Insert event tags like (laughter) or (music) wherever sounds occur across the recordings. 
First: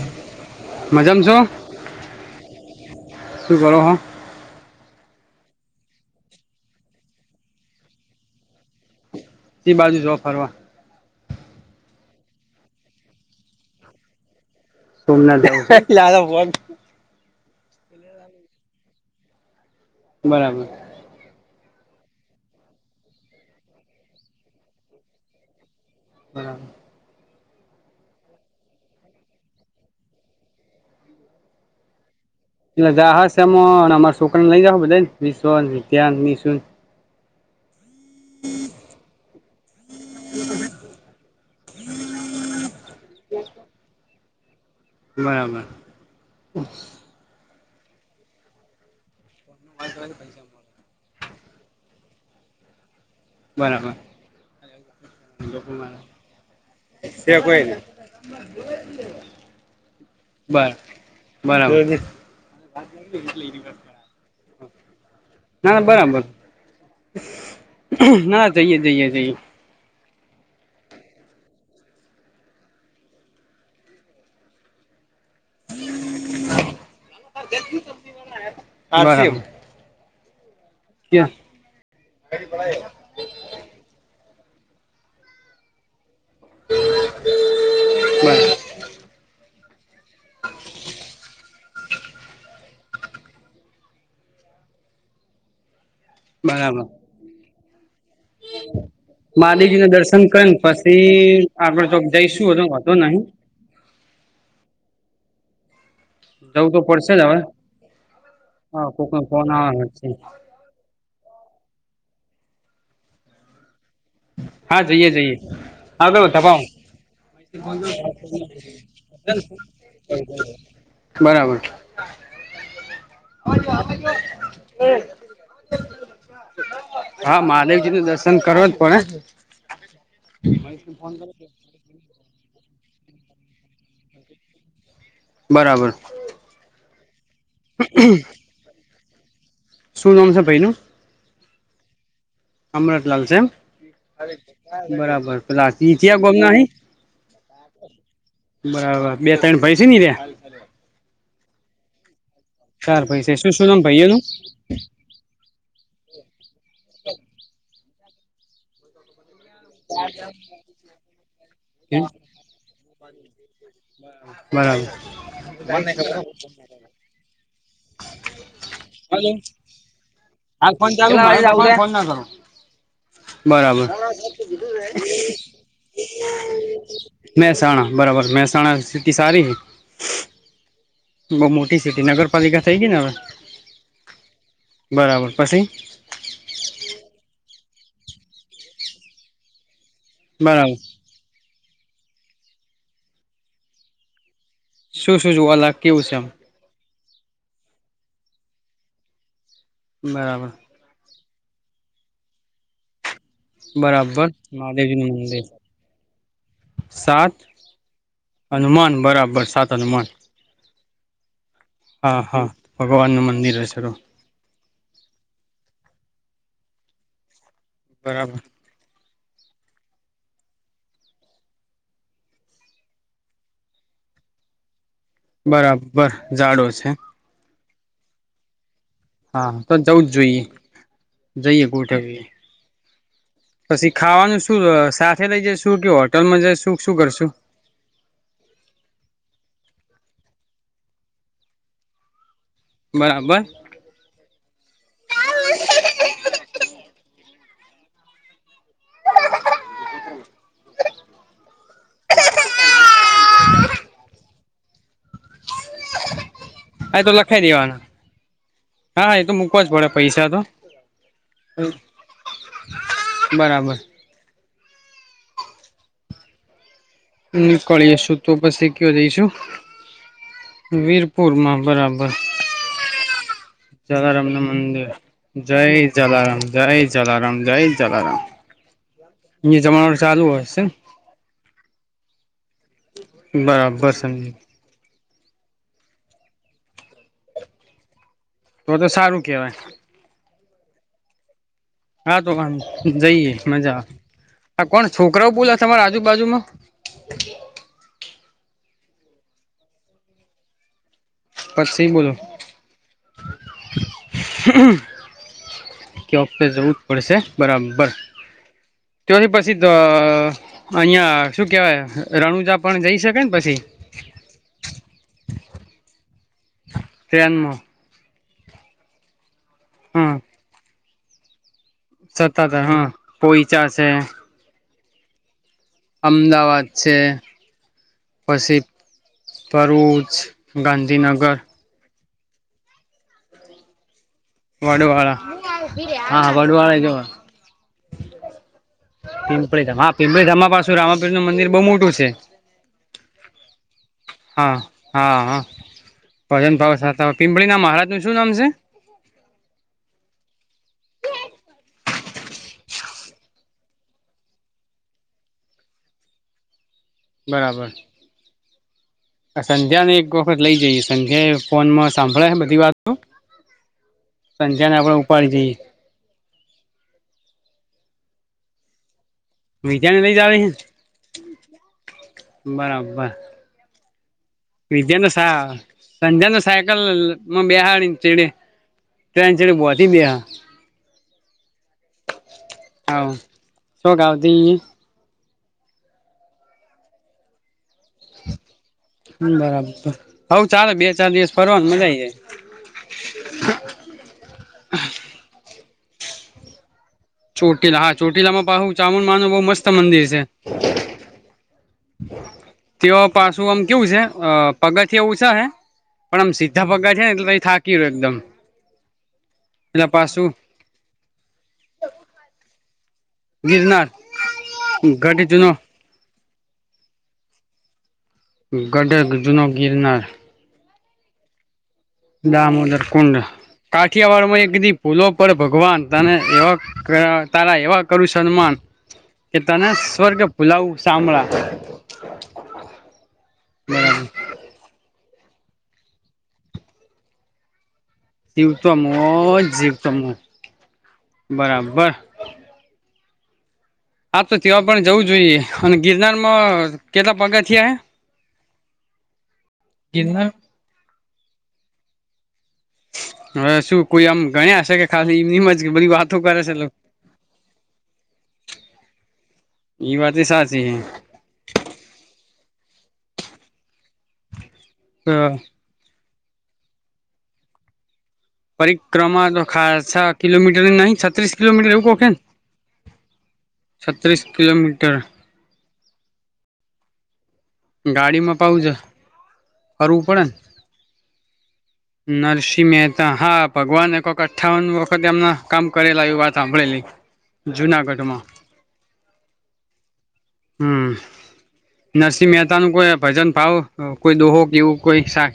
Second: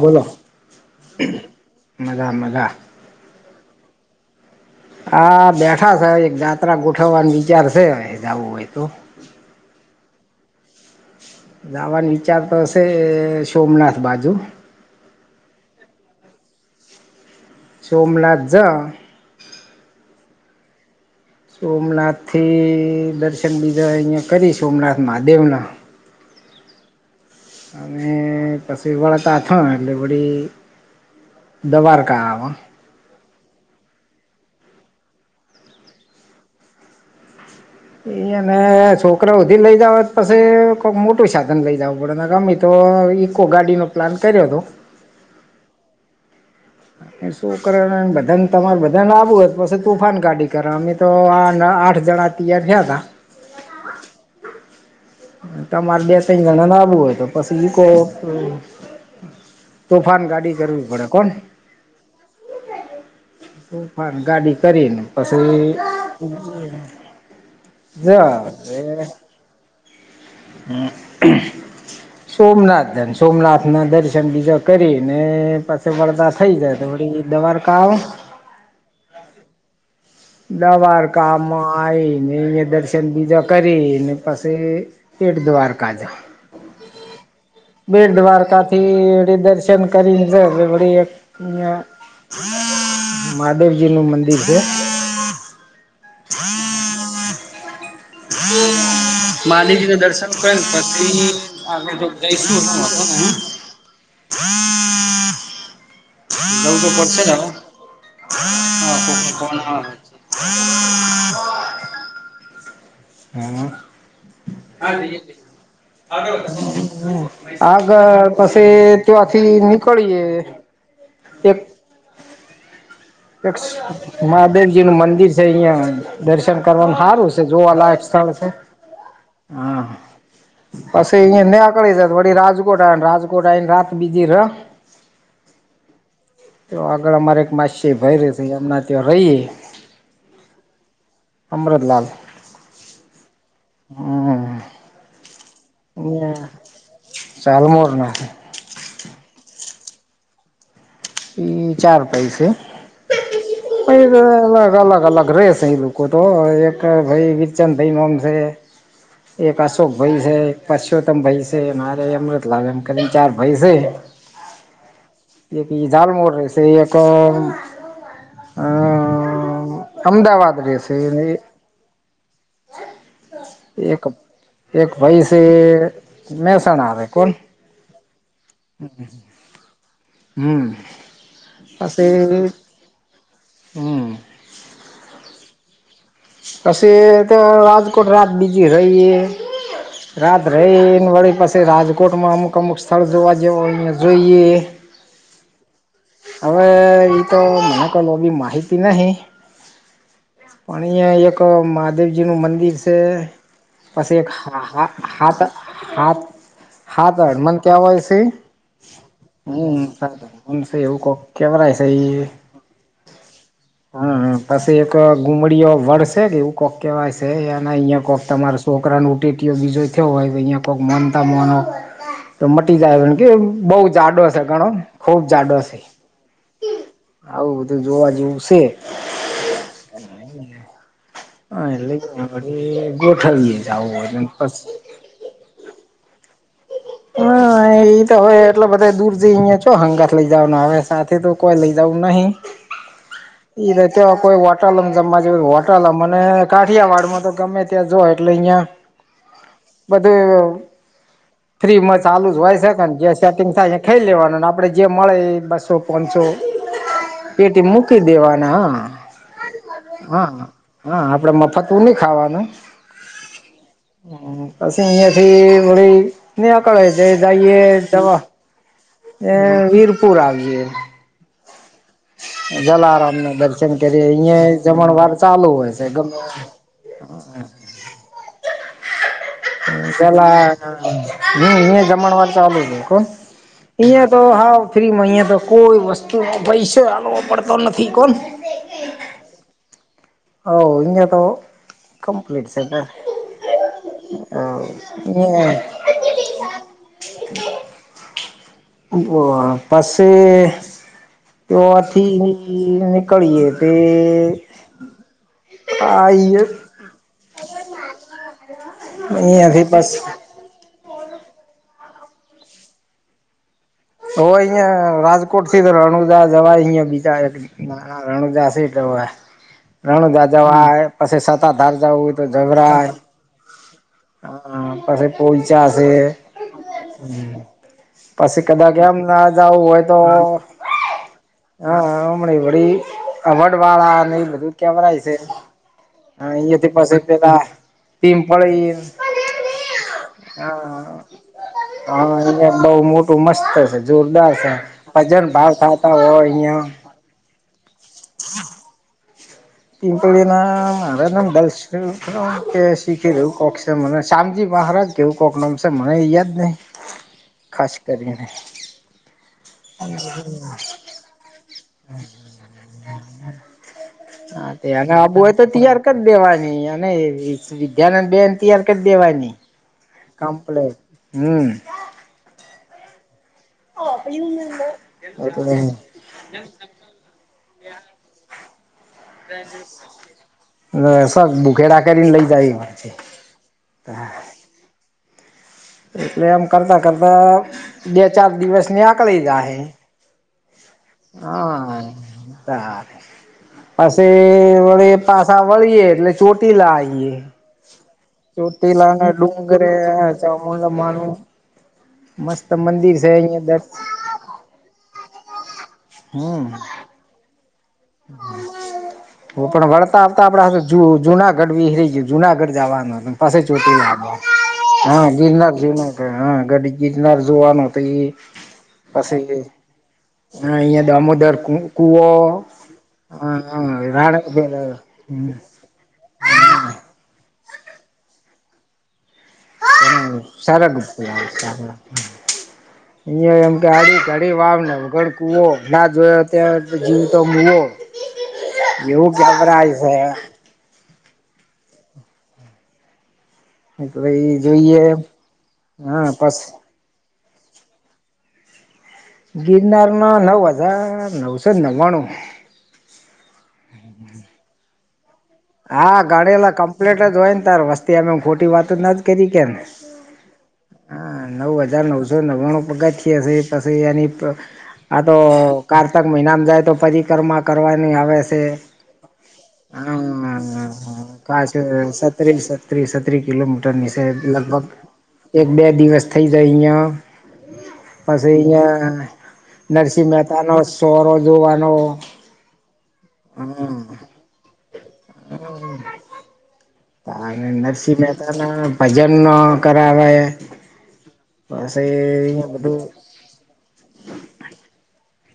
બોલો મજામાં છો મજા મજા શું કરો હો? આ બેઠા સે એક જાત્રા ગોઠવવાનું વિચાર છે, જવું હોય તો કે બાજુ જો ફરવા જાવાન વિચારતો શે સોમનાથ બાજુ સોમનાથ (unintelligible) સોમનાથ જા બરાબર. સોમનાથથી દર્શન બીજા અહિયા કરી સોમનાથ મહાદેવના બરાબર. અને પછી વળતા થાય એટલે વળી દ્વવારકા આવે એટલે જહાજ સે મ અને અમારા છોકરાને લઈ બધાને (unintelligible) એ અને છોકરાઓ હુધી લઈ જવા પછી કોક મોટું સાધન લઈ જવું પડે ગમે તો ઇકો ગાડી નો પ્લાન કર્યો હતો. બરાબર. શું કરેને બધાન તમારે બધાને આવું હોય પછી તુફાન ગાડી કરાવની તો આ ન આઠ જણા તૈયાર થયા તા બરાબર. તમારે બે તઈ જણા ને આવવું હોય તો છે કોઈ પછી ને ઈકો તોફાન ગાડી બર કરવી પડે કોણ બરાબર. તુફાન ગાડી કરીને પછી ના ના બરાબર જ એ ના જઈએ જઈએ જઈએ સોમનાથ જાઈ સોમનાથ ના દર્શન બીજા કરીને પાછા વળદા થઈ જાય વડી દવારકા આવું બરાબર બરાબર દવારકામાં આઈને દર્શન બીજા કરી ને પછી બેટ દ્વારકા જા બેટ દ્વારકાથી દર્શન કરીને જાય બે ઘડીએ અહીંયા મહાદેવજીનું મંદિર છે. બરાબર. મહાદેવજી મહાદેવજીને ના દર્શન કરીને પછી આપણે આગળ તો જો જઈશું હતો જવું હતો નહિ (inaudible) જવું તો પડશે ને હા કોક નો ફોન આવે છે. હમમ. હા જઈએ જઈએ હા તો તપાવો આગળ પછી ત્યાંથી નીકળીએ એક બરાબર. એક સે મહાદેવજી નું મંદિર છે અહિયાં દર્શન કરવાનું સારું છે જોવાલાયક સ્થળ પસંદ છે. કરો. હા પછી અહીં ન્યા કને જાવ પછી વળી રાત રાજકોટ આવાનું રાજકોટ આવીને રાત બીજી રો બરાબર તો આગળ અમારે એક માસીયાઈ ભઈ રે છે એમને ત્યાં રહીએ શું નામ છે ભઈ નું? અમૃતલાાલ. અમરતલાલ છે એમ. બરાબર પેલા ટી થયા ગામના અહીં? ચાલમોર ના બરાબર બે ત્રણ ભઈ છે ની ત્યા. એ ચાર ભઈ સે. ભાઈ છે શું શું નામ ભાઈઓ નું પણ અલગ અલગ અલગ રશે એ લોકો તો એક ભઈ વીરચંદ ભઈ નામ બે એક અશોક ભાઈ છે એક પરસોત્તમ ભાઈ છે મારે અમૃતલાલ એમ કરીને ચાર ભાઈ છે. એ બરાબર. દાલમોળ રે છે એક અ અમદાવાદ હાલ ફોન રહેશે ચાલુ સે હાલ ફોન ના કરો બરાબર. એક એક ભઈ સે. મહેસાણા આવે કોણ મહેસાણા બરાબર મહેસાણા હમ. બઉ મોટી સિટી પછી નગરપાલિકા થઈ ગઈ ને હવે હમ બરાબર પછી પછી તો રાજકોટ રાત બીજી રહીએ. રાત બરાબર રહી એને વળી પાછી રાજકોટમાં અમુક અમુક સ્થળ જોવા જેવને જોઈએ. શું શું જોવા અલા કેવું છે એમ? એ તો મને કી માહિતી નહી. બરાબર અહં એક મહાદેવજી નું મંદિર છે. પછી બરાબર એક હા હા મહાદેવજીનું હાથ મંદિર હાથ હા તો સાત હડમન ક્યાં હોય છે હનુમાન બરાબર સાત હમ હ હનુમાન હમન છે એવું ક કેમ છે એ હા હા ભગવાનનું મંદિર હશે તો હમ પછી એક ગુમડી વળસે કે એવું કોક કેવાય છે અહિયાં કોક બરાબર તમારા છોકરાનું રેટીયો બીજો થયો હોય તો અહીંયા કોઈક મનતા મોનો તો મટી જાય કે બઉ જાડો છે ઘણો ખુબ જાડો છે બરાબર જાડો છે આવું બધું જોવા જેવું છે. હા તો જવું જ જોઈએ. જઈએ એટલે ગોઠવ ગોઠવીએ જ આવું પછી હોય ખાવાનું શું પછી સાથે લઈ જે શું કેવ. હોટલ હા એ તો હોય એટલે બધા દૂર જ અયા ચો સંગત લઈ જવાનું આવે સાથે તો કોઈ લઈ જવું નહી. બરાબર ઈ ર તે કોઈ વટાલમ જમવા જ હોટાલમ અને કાઠિયાવાડમાં તો ગમે ત્યાં જો એટલે અહિયાં બધું ફ્રી માં ચાલુ જ હોય છેકે જે સેટિંગ થાય એ ખઇ લેવાનું આપડે જે મળે એ બસો પોચસો. હ. હા તો લખાઈ પેટી દેવાના મૂકી દેવાના હા હા એ તો મૂકવા જ પડે હ હ પૈસા તો હા આપડફતવું ન ખાવાનું બરાબર. પછી અહિયા થી ભી કળે દાય નીકળીશું જવા તો પછી કયો જઈશું એ વીરપુર આવી વીરપુરમાં બરાબર. ના દર્શન કરીએ જલારામ ન અહિયાં મંદિર જમણવાર ચાલુ જય હોય છે ગમે જલારામ જય જલારામ ગાયલ ચાલ. એલા હશે ન જમણવા ચાલુ બરાબર અહિયાં તો સમજી હા ફ્રીમાં અહિયાં તો કોઈ વસ્તુ હાલવો પડતો નથી કોણ તો તો સારું કેવાય હ જ તો હા કમ્પ્લીટ તોકાન છે તા જઈએ મજા અ આ કોણ છોકરાઓ બોલા તમારા આજુબાજુમાં પાસેસે તે ઓ પછી બોલો આાથી નકળીએ તે કે આઈ વખતે જવું જ પડશે બરાબર તોહી પછી અહીંયાથી તો બસ અહિયાં શું કેવાય રણુજા પણ જઈ શકે ને પછી વા બી ટ્રેનમાં રણુદાસ હા રણુદ દવા પછી સતાધાર જવું હોય તો સતાધાર હા ઘરાય પોઈચા છે પછી પો ચશે અમદાવાદ છે પાછ પછી કદા કે એમ ના જવું હોય તો ભરૂચ ગાંધીનગર હા બડી અવડ વાળા બધું કેમરાય છે વડવાળા હા થી વડવાળા જો પાસે પેલા ટીમ પ પિંપળી ધામ હા પિંપળી ધામમાં પાછું હા રામાપીર નું મંદિર બહુ મોટું છે હા એ બહ મોટું મસ્ત છે જોરદાર છે હા હા ભજન ભાવ ખાતા હો અહં આપણી ના મહારાજ નું શું નામ છે ચૂંટણીના મારેને શાંતિ મ પણ હારા કેવું કોક નોમસે મને એ યાદ નહિ ખાસ કરીને આ સંધ્યા ને એક વખત લઇ જઈએ સંધ્યા એ ફોન માં સાંભળે હે બધી વાતો હા સંધ્યા ને તેને આપડે આબૂ ઉપાડી હોય તો જઈએ તૈયાર કરી દેવાની અને એ-એ વિદ્યાને ને બેન તૈયાર કરી દેવાની વિદ્યાને લઈ જાવી હે કમ્પ્લેટ હમ બરાબર વિદ્યાને સા-ન એટલે સંધ્યાને સાયકલ માં બેહાળીન ચળે તો એની જોળે બોંધી બેહ ફેરા કરીન લઇ જાઈ આવ શોખ આવતી ને એમ કરતા કરતા-કરતા બે ચાર દિવસ નેકાળી જાહે હોવ ચાલે બે ચાર દિવસ ફરવાનું મજા આઈ જાય પસી વળી પાસા વળીએ એટલે ચોટીલા આઈ ચોટીલા હા ચોટીલામાં પાહુ ચામુંડ ના માનું બઉ મસ્ત ડુંગરે મંદિર સે ચામુંડમાનું મસ્ત મંદિર તેવા છે અહિયાં પાસું આમ દર કેવું સે અ પગથીયા ઉ છ હે પણ આમ સીધા પગાથિયા ને એટલે પહિ થા હું પણ એટલે વળતા આવતા પાછું આપળા આગળ જુનાગઢ વિહરિ ગ્યું જુનાગઢ જાવાનું હતું ને પસી ગિરનાર ચોટીલા આવ હા ગઢ જૂનો ગિરનાર ગિરનાર હ ગાંડી ગિરનાર જોવાનું હતું એ ગઢ પસી જૂનો ગિરનાર હા ઇયા દામોદર કું-કૂવો દામોદર કુંડ કાઠિયાવાળ માં એકદી ભૂલો પળ ભગવાન તને એવા કયા તારા એવા કરું સન્માન કે તને સ્વર્ગ ભુલાવું શામળા ઇયા એમકે (unintelligible) કુવો ના જોયો ત્યાં જીવતો મૂવો જીવતો મૂવો જીવતો મૂઓ બરાબર છે હા તો ભાઈ ત્યાં પણ જોઈએ જવું જોઈએ અને હા પસ ગિરનારમાં કેટલા પગથિયા હે ગિરનારમાં ગિરનાર નવ હજાર નવસો નવ્વાણું હવે શું કોઈએ આમ ગણ્યા હશે કે ખા હા ગણેલા કમ્પલેટ જ હોયન તાર વસ્તી એમ એમ ખોટી વાતુંતો નજ કરીન કેને એ વાત એ સાચી હા નવ હજાર નવસો નવ્વાણું પગથિયા સે પછી એની પ-આતો હે કાર મહિનામાં જાય તો પરિકરમા કરવાની આવેસ પરિક્રમા તો ખાસા કિલોમીટર નહીં હ-હ-હ તો છત્રીસ આ સે કિલોમીટર એવું કોક હે ને સત્રી-સત્રીસ-છત્રી કિલોમીટરની સે છત્રીસ લગભગ કિલોમીટર એક બે દિવસ થઇ જાય ઇયા ગાડી મ્પાવજે ફરવું નરસિંહ પડીને મહેતા નો સોરો જોવાનો નરસિંહ મહેતા હા હમ ભગવાન એક વખત અઠ્ઠાવન વ વખત એમના કામ કરેલા એવી વાત હાંભળી અને નરસિંહ મહેતાના ભજન કરાવે હમ નરસિંહ પછી મહેતાનું બધું કોઈ આ ભજન ભાવ અ-કોઈ દુહો કે એવું કોઈક શા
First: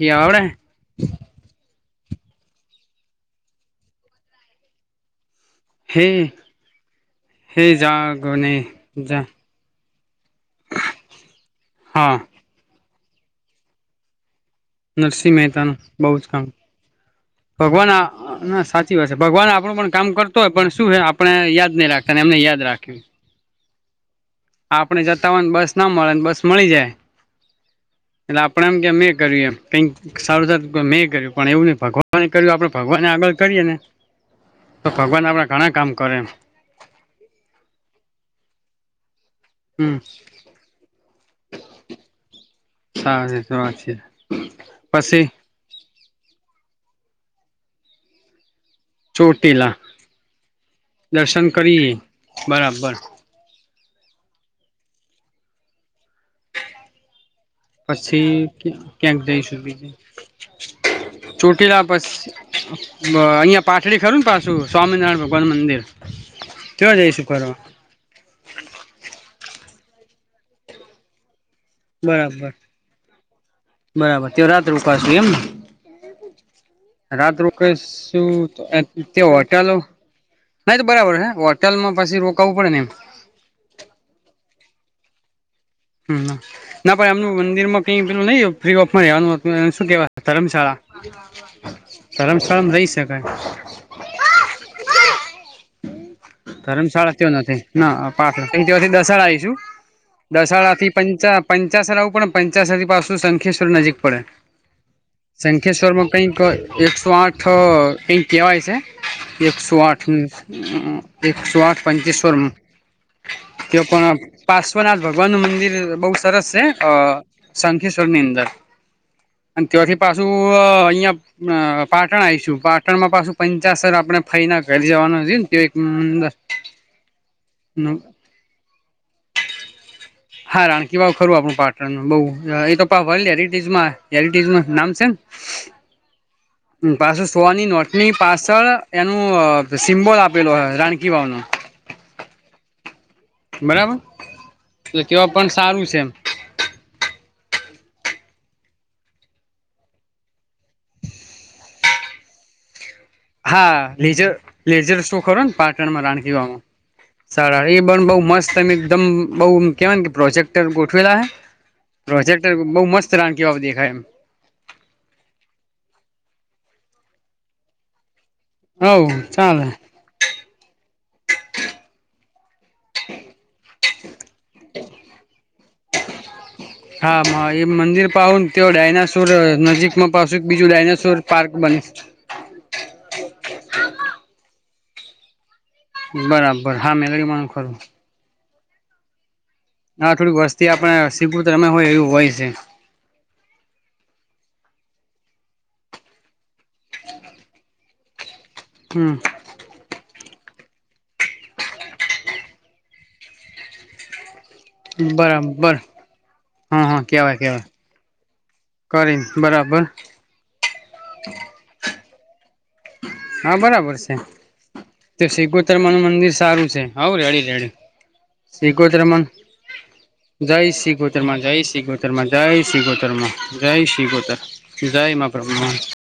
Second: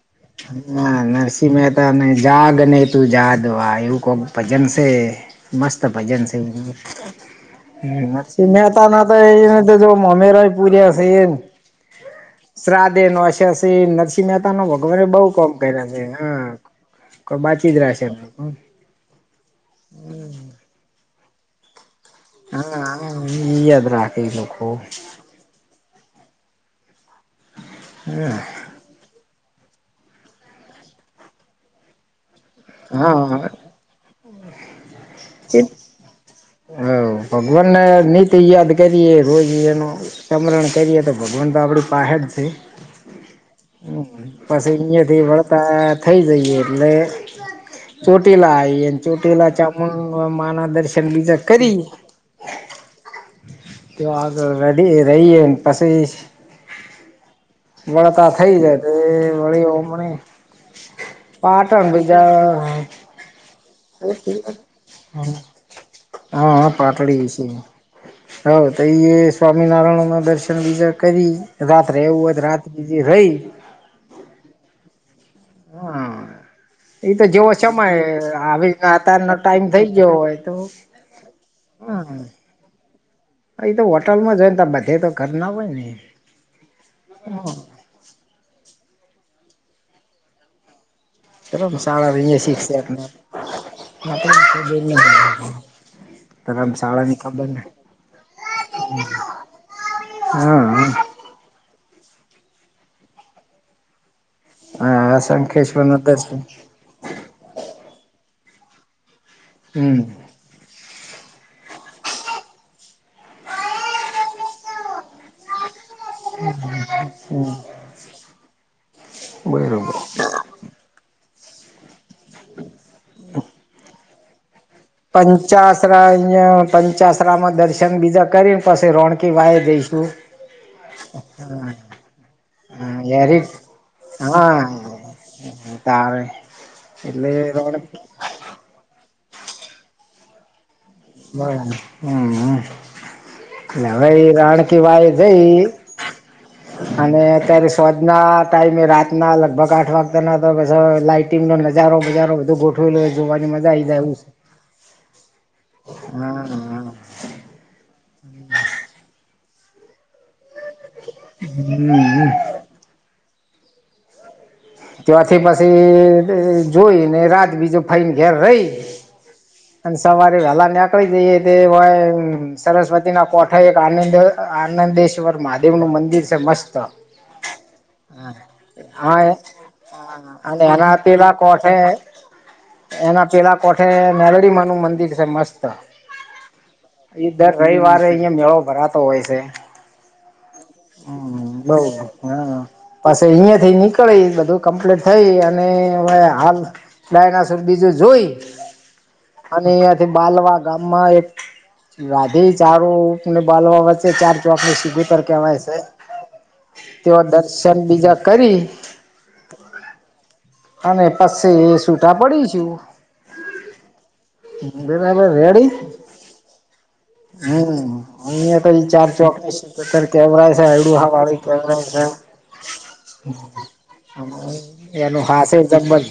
ના નરસિંહ મહેતા નઈ જાગ ને તું જાદવા એવું કોક ભજન સે મસ્ત હે ભજન સે ઈએ હે (unintelligible) નરસિંહ જાગને મહેતાના તો જા એ વાતે જો અમેરાઇ પૂર્યા સીએને હા શ્રાદ એ નાખ્યા સે નરસિંહ મહેતાના ભગવોને બઉ નરસિંહ કોમ મહેતાનું કર્યા સે બહુ હ જ કામ ભગવાન ના સાચી વાત છે, ભગવાન આપણું પણ કામ કરતો હોય પણ શું હે આપને યાદ નહી રાખતા ને એમને યાદ રાખ્યું હા યાદ રાખે એ લોકો આપણે જતા હોય ને બસ ના મળે ને બસ મળી જાય, એટલે આપડ એમ કે અમે કર્યું એમ કઈક સારું સારું મેં કર્યું પણ એવું નને ભગવા કર્યું આપડે ભગવાન આગળ હા કરીએ ને તો ભગવાન આપણા ઘણા કામ કરે એમ હ ભગવાનને નીત યા રોજ એનું હમ સમમરણ કરીએ તો ભગવાન તો આપણી પાહેડ છે સારી વાત છે હમ પછી અહયાથી વળતા થઈ જઈએ અને ચોટી લ એ ચોટીલા ચ પણ માના દર્શન બીજ કરી બરાબર તાર રેડી રહી પછી વળતા પછી થઈ જાય તે ક્યાંક જઈશું વળી બીજે ઓમણી પાટ ચોટીલા અબીજ પછી અહિયાં પાટડી ખરું ને પાછું સ્વામિનારાયણ ભગવાન મંદિર હા ત્યાં પાટળ વિ જઈશું છે ફરવા હ તો એ સ્વામિનારાયણના દર્શન બીજા કરી રાત્રે રહેવું હોય તો બરાબર રાત બીજી થઈ બરાબર તે રાત રોકાશું એમ ને હા એતો રાત જોવો સમમાય રોકાશું આવી તે આતાર નો ટાઈમ હોટલો થઈ ગયો હોય તો ના બરાબર હે હોટલમાં પછી રોકાવું પડે ને એમ હ એ તો હોટલમાં જય ત બધે તો ઘર ના હોય ને હમ ના પણ એમનું મંદિરમાં કઈ પેલું નઈ ફ્રી ઓફ મા રેવાનું હતું એને શું કેવા ધરમશાળા ધરમશાળા અહીયા ધરમશાળામાં રહી શિક્ષક શકાય. (inaudible) ધરમશાળા ધર્મશાળા ની તય ખબર નથી ને ના પાક દસાડા આવીશું દસાડા હા થી પંચા પંચાસર આવું પડે પંચાસર પાછું સંખેશ્વર નજીક પડે હા શંખેશ્વર ન સંંખેશ્વરમાં કઈક દર્શન એકસો આઠ કઈક કહેવાય છે. એકસો હમ આઠ એકસો આઠ પંચશ્વર તે પણ પાશ્વનાથ ભગવાનનુ મંદિર બોવ સરસ છે, અ શંખશ્વરની અંદર અન બરોબર તયાથી પાછું અહિયાં અ પાટણ આવીશું પાટણમાં પાછું પંચાસર આપણે ફાઈ ના પંચાશરા અયા પંચાસરામાં દર્શન બીજા કરીને પછી રોણકી વાય જઈશું હા રાણકી વાવ ખરું આપણું પાટણ નુ બઉ એ તો હા વર્લ્ડ હેરી હેરિટેજમાં હેરિટેજ હા નામ છે. તારે પાસો એટલે સોની રોણ નોટની પાછળ એનું સિમ્બોલ અ આપેલો હો રા બરા હમ ને બરાબર હવે એ રાણકી તો વાવ તેવા જઈ પણ સારું છે એમ અને અત્યારે સોદના ટાઈમે રાતના લગભગ આઠ વાગતાના તો (unintelligible) લાઈટિંગનો નજારો બજારો બધો ગોટ હા લેઝર લેઝર શો ખરો ને પા ટણમા હા રાણકીવાવ માં હા સારા એ બ બોવ મસ્ત એમ એકદમ બોવ કેવાય કે પ્રોજેક્ટ ટર ગોઠવેલા હે હમ પ્રોજેક્ટર બઉ મસ્ત રાણકી વાવ દેખાય એમ તો આથી પછી જોઈને રાત બીજો ફાઈન ઘેર રહી હવ ચાલે અને સવારે વેલા જઈએ તે હોય સરસ્વતીના કોઠ એક આનંદ આનંદેશ્વર મહાદેવ નું મંદિર છે, મસ્ત હા મા એ મંદિર પાહન તેઓ હા ડાયનાસુર અને એના પેલા કોઠે એના પેલા કોઠે નરડી મ નુ મંદિર છે, મસ્ત બરાબર હા મેલડી ઈ માં દર ખરું રવિવારે અયા મેળો ભરાતો હોય છે. હા થોડીક વસ્તી આપણે સીપુતરમે હોય એવું હોય છે. પછી અહિયાથી નીકળી બધું કમ્પ્લીટ થઈ અને હવે હાલ ડાયનાસોર બીજું જોઈ હમ અને અયાથી બાલવા ગામમાં એક રાધી ચારું ને બાલવા વચ્ચે ચાર આપડે સિબુતર કવાય છે, બરાબર હા હા તેઓ કેવાય કેવાય દર્શન બીજા કરી કરીને બરાબર. અને પસી સુટા પડી છું. હા બરાબર છે. તો રેડી સ્રગોતરમા નું મંદિર સારું છે, હવ રેડી રેડી હમ અહિયાં તો ચાર શગોતરમા ચોક ની શીગુતર કેવરાય છે જાય એડું શીગો હા તર વાળી જય કેવરાય શીગો છે. તર જય શીખો તર જય શીખો તર એનું હાસે જાયમાં (unintelligible) જબર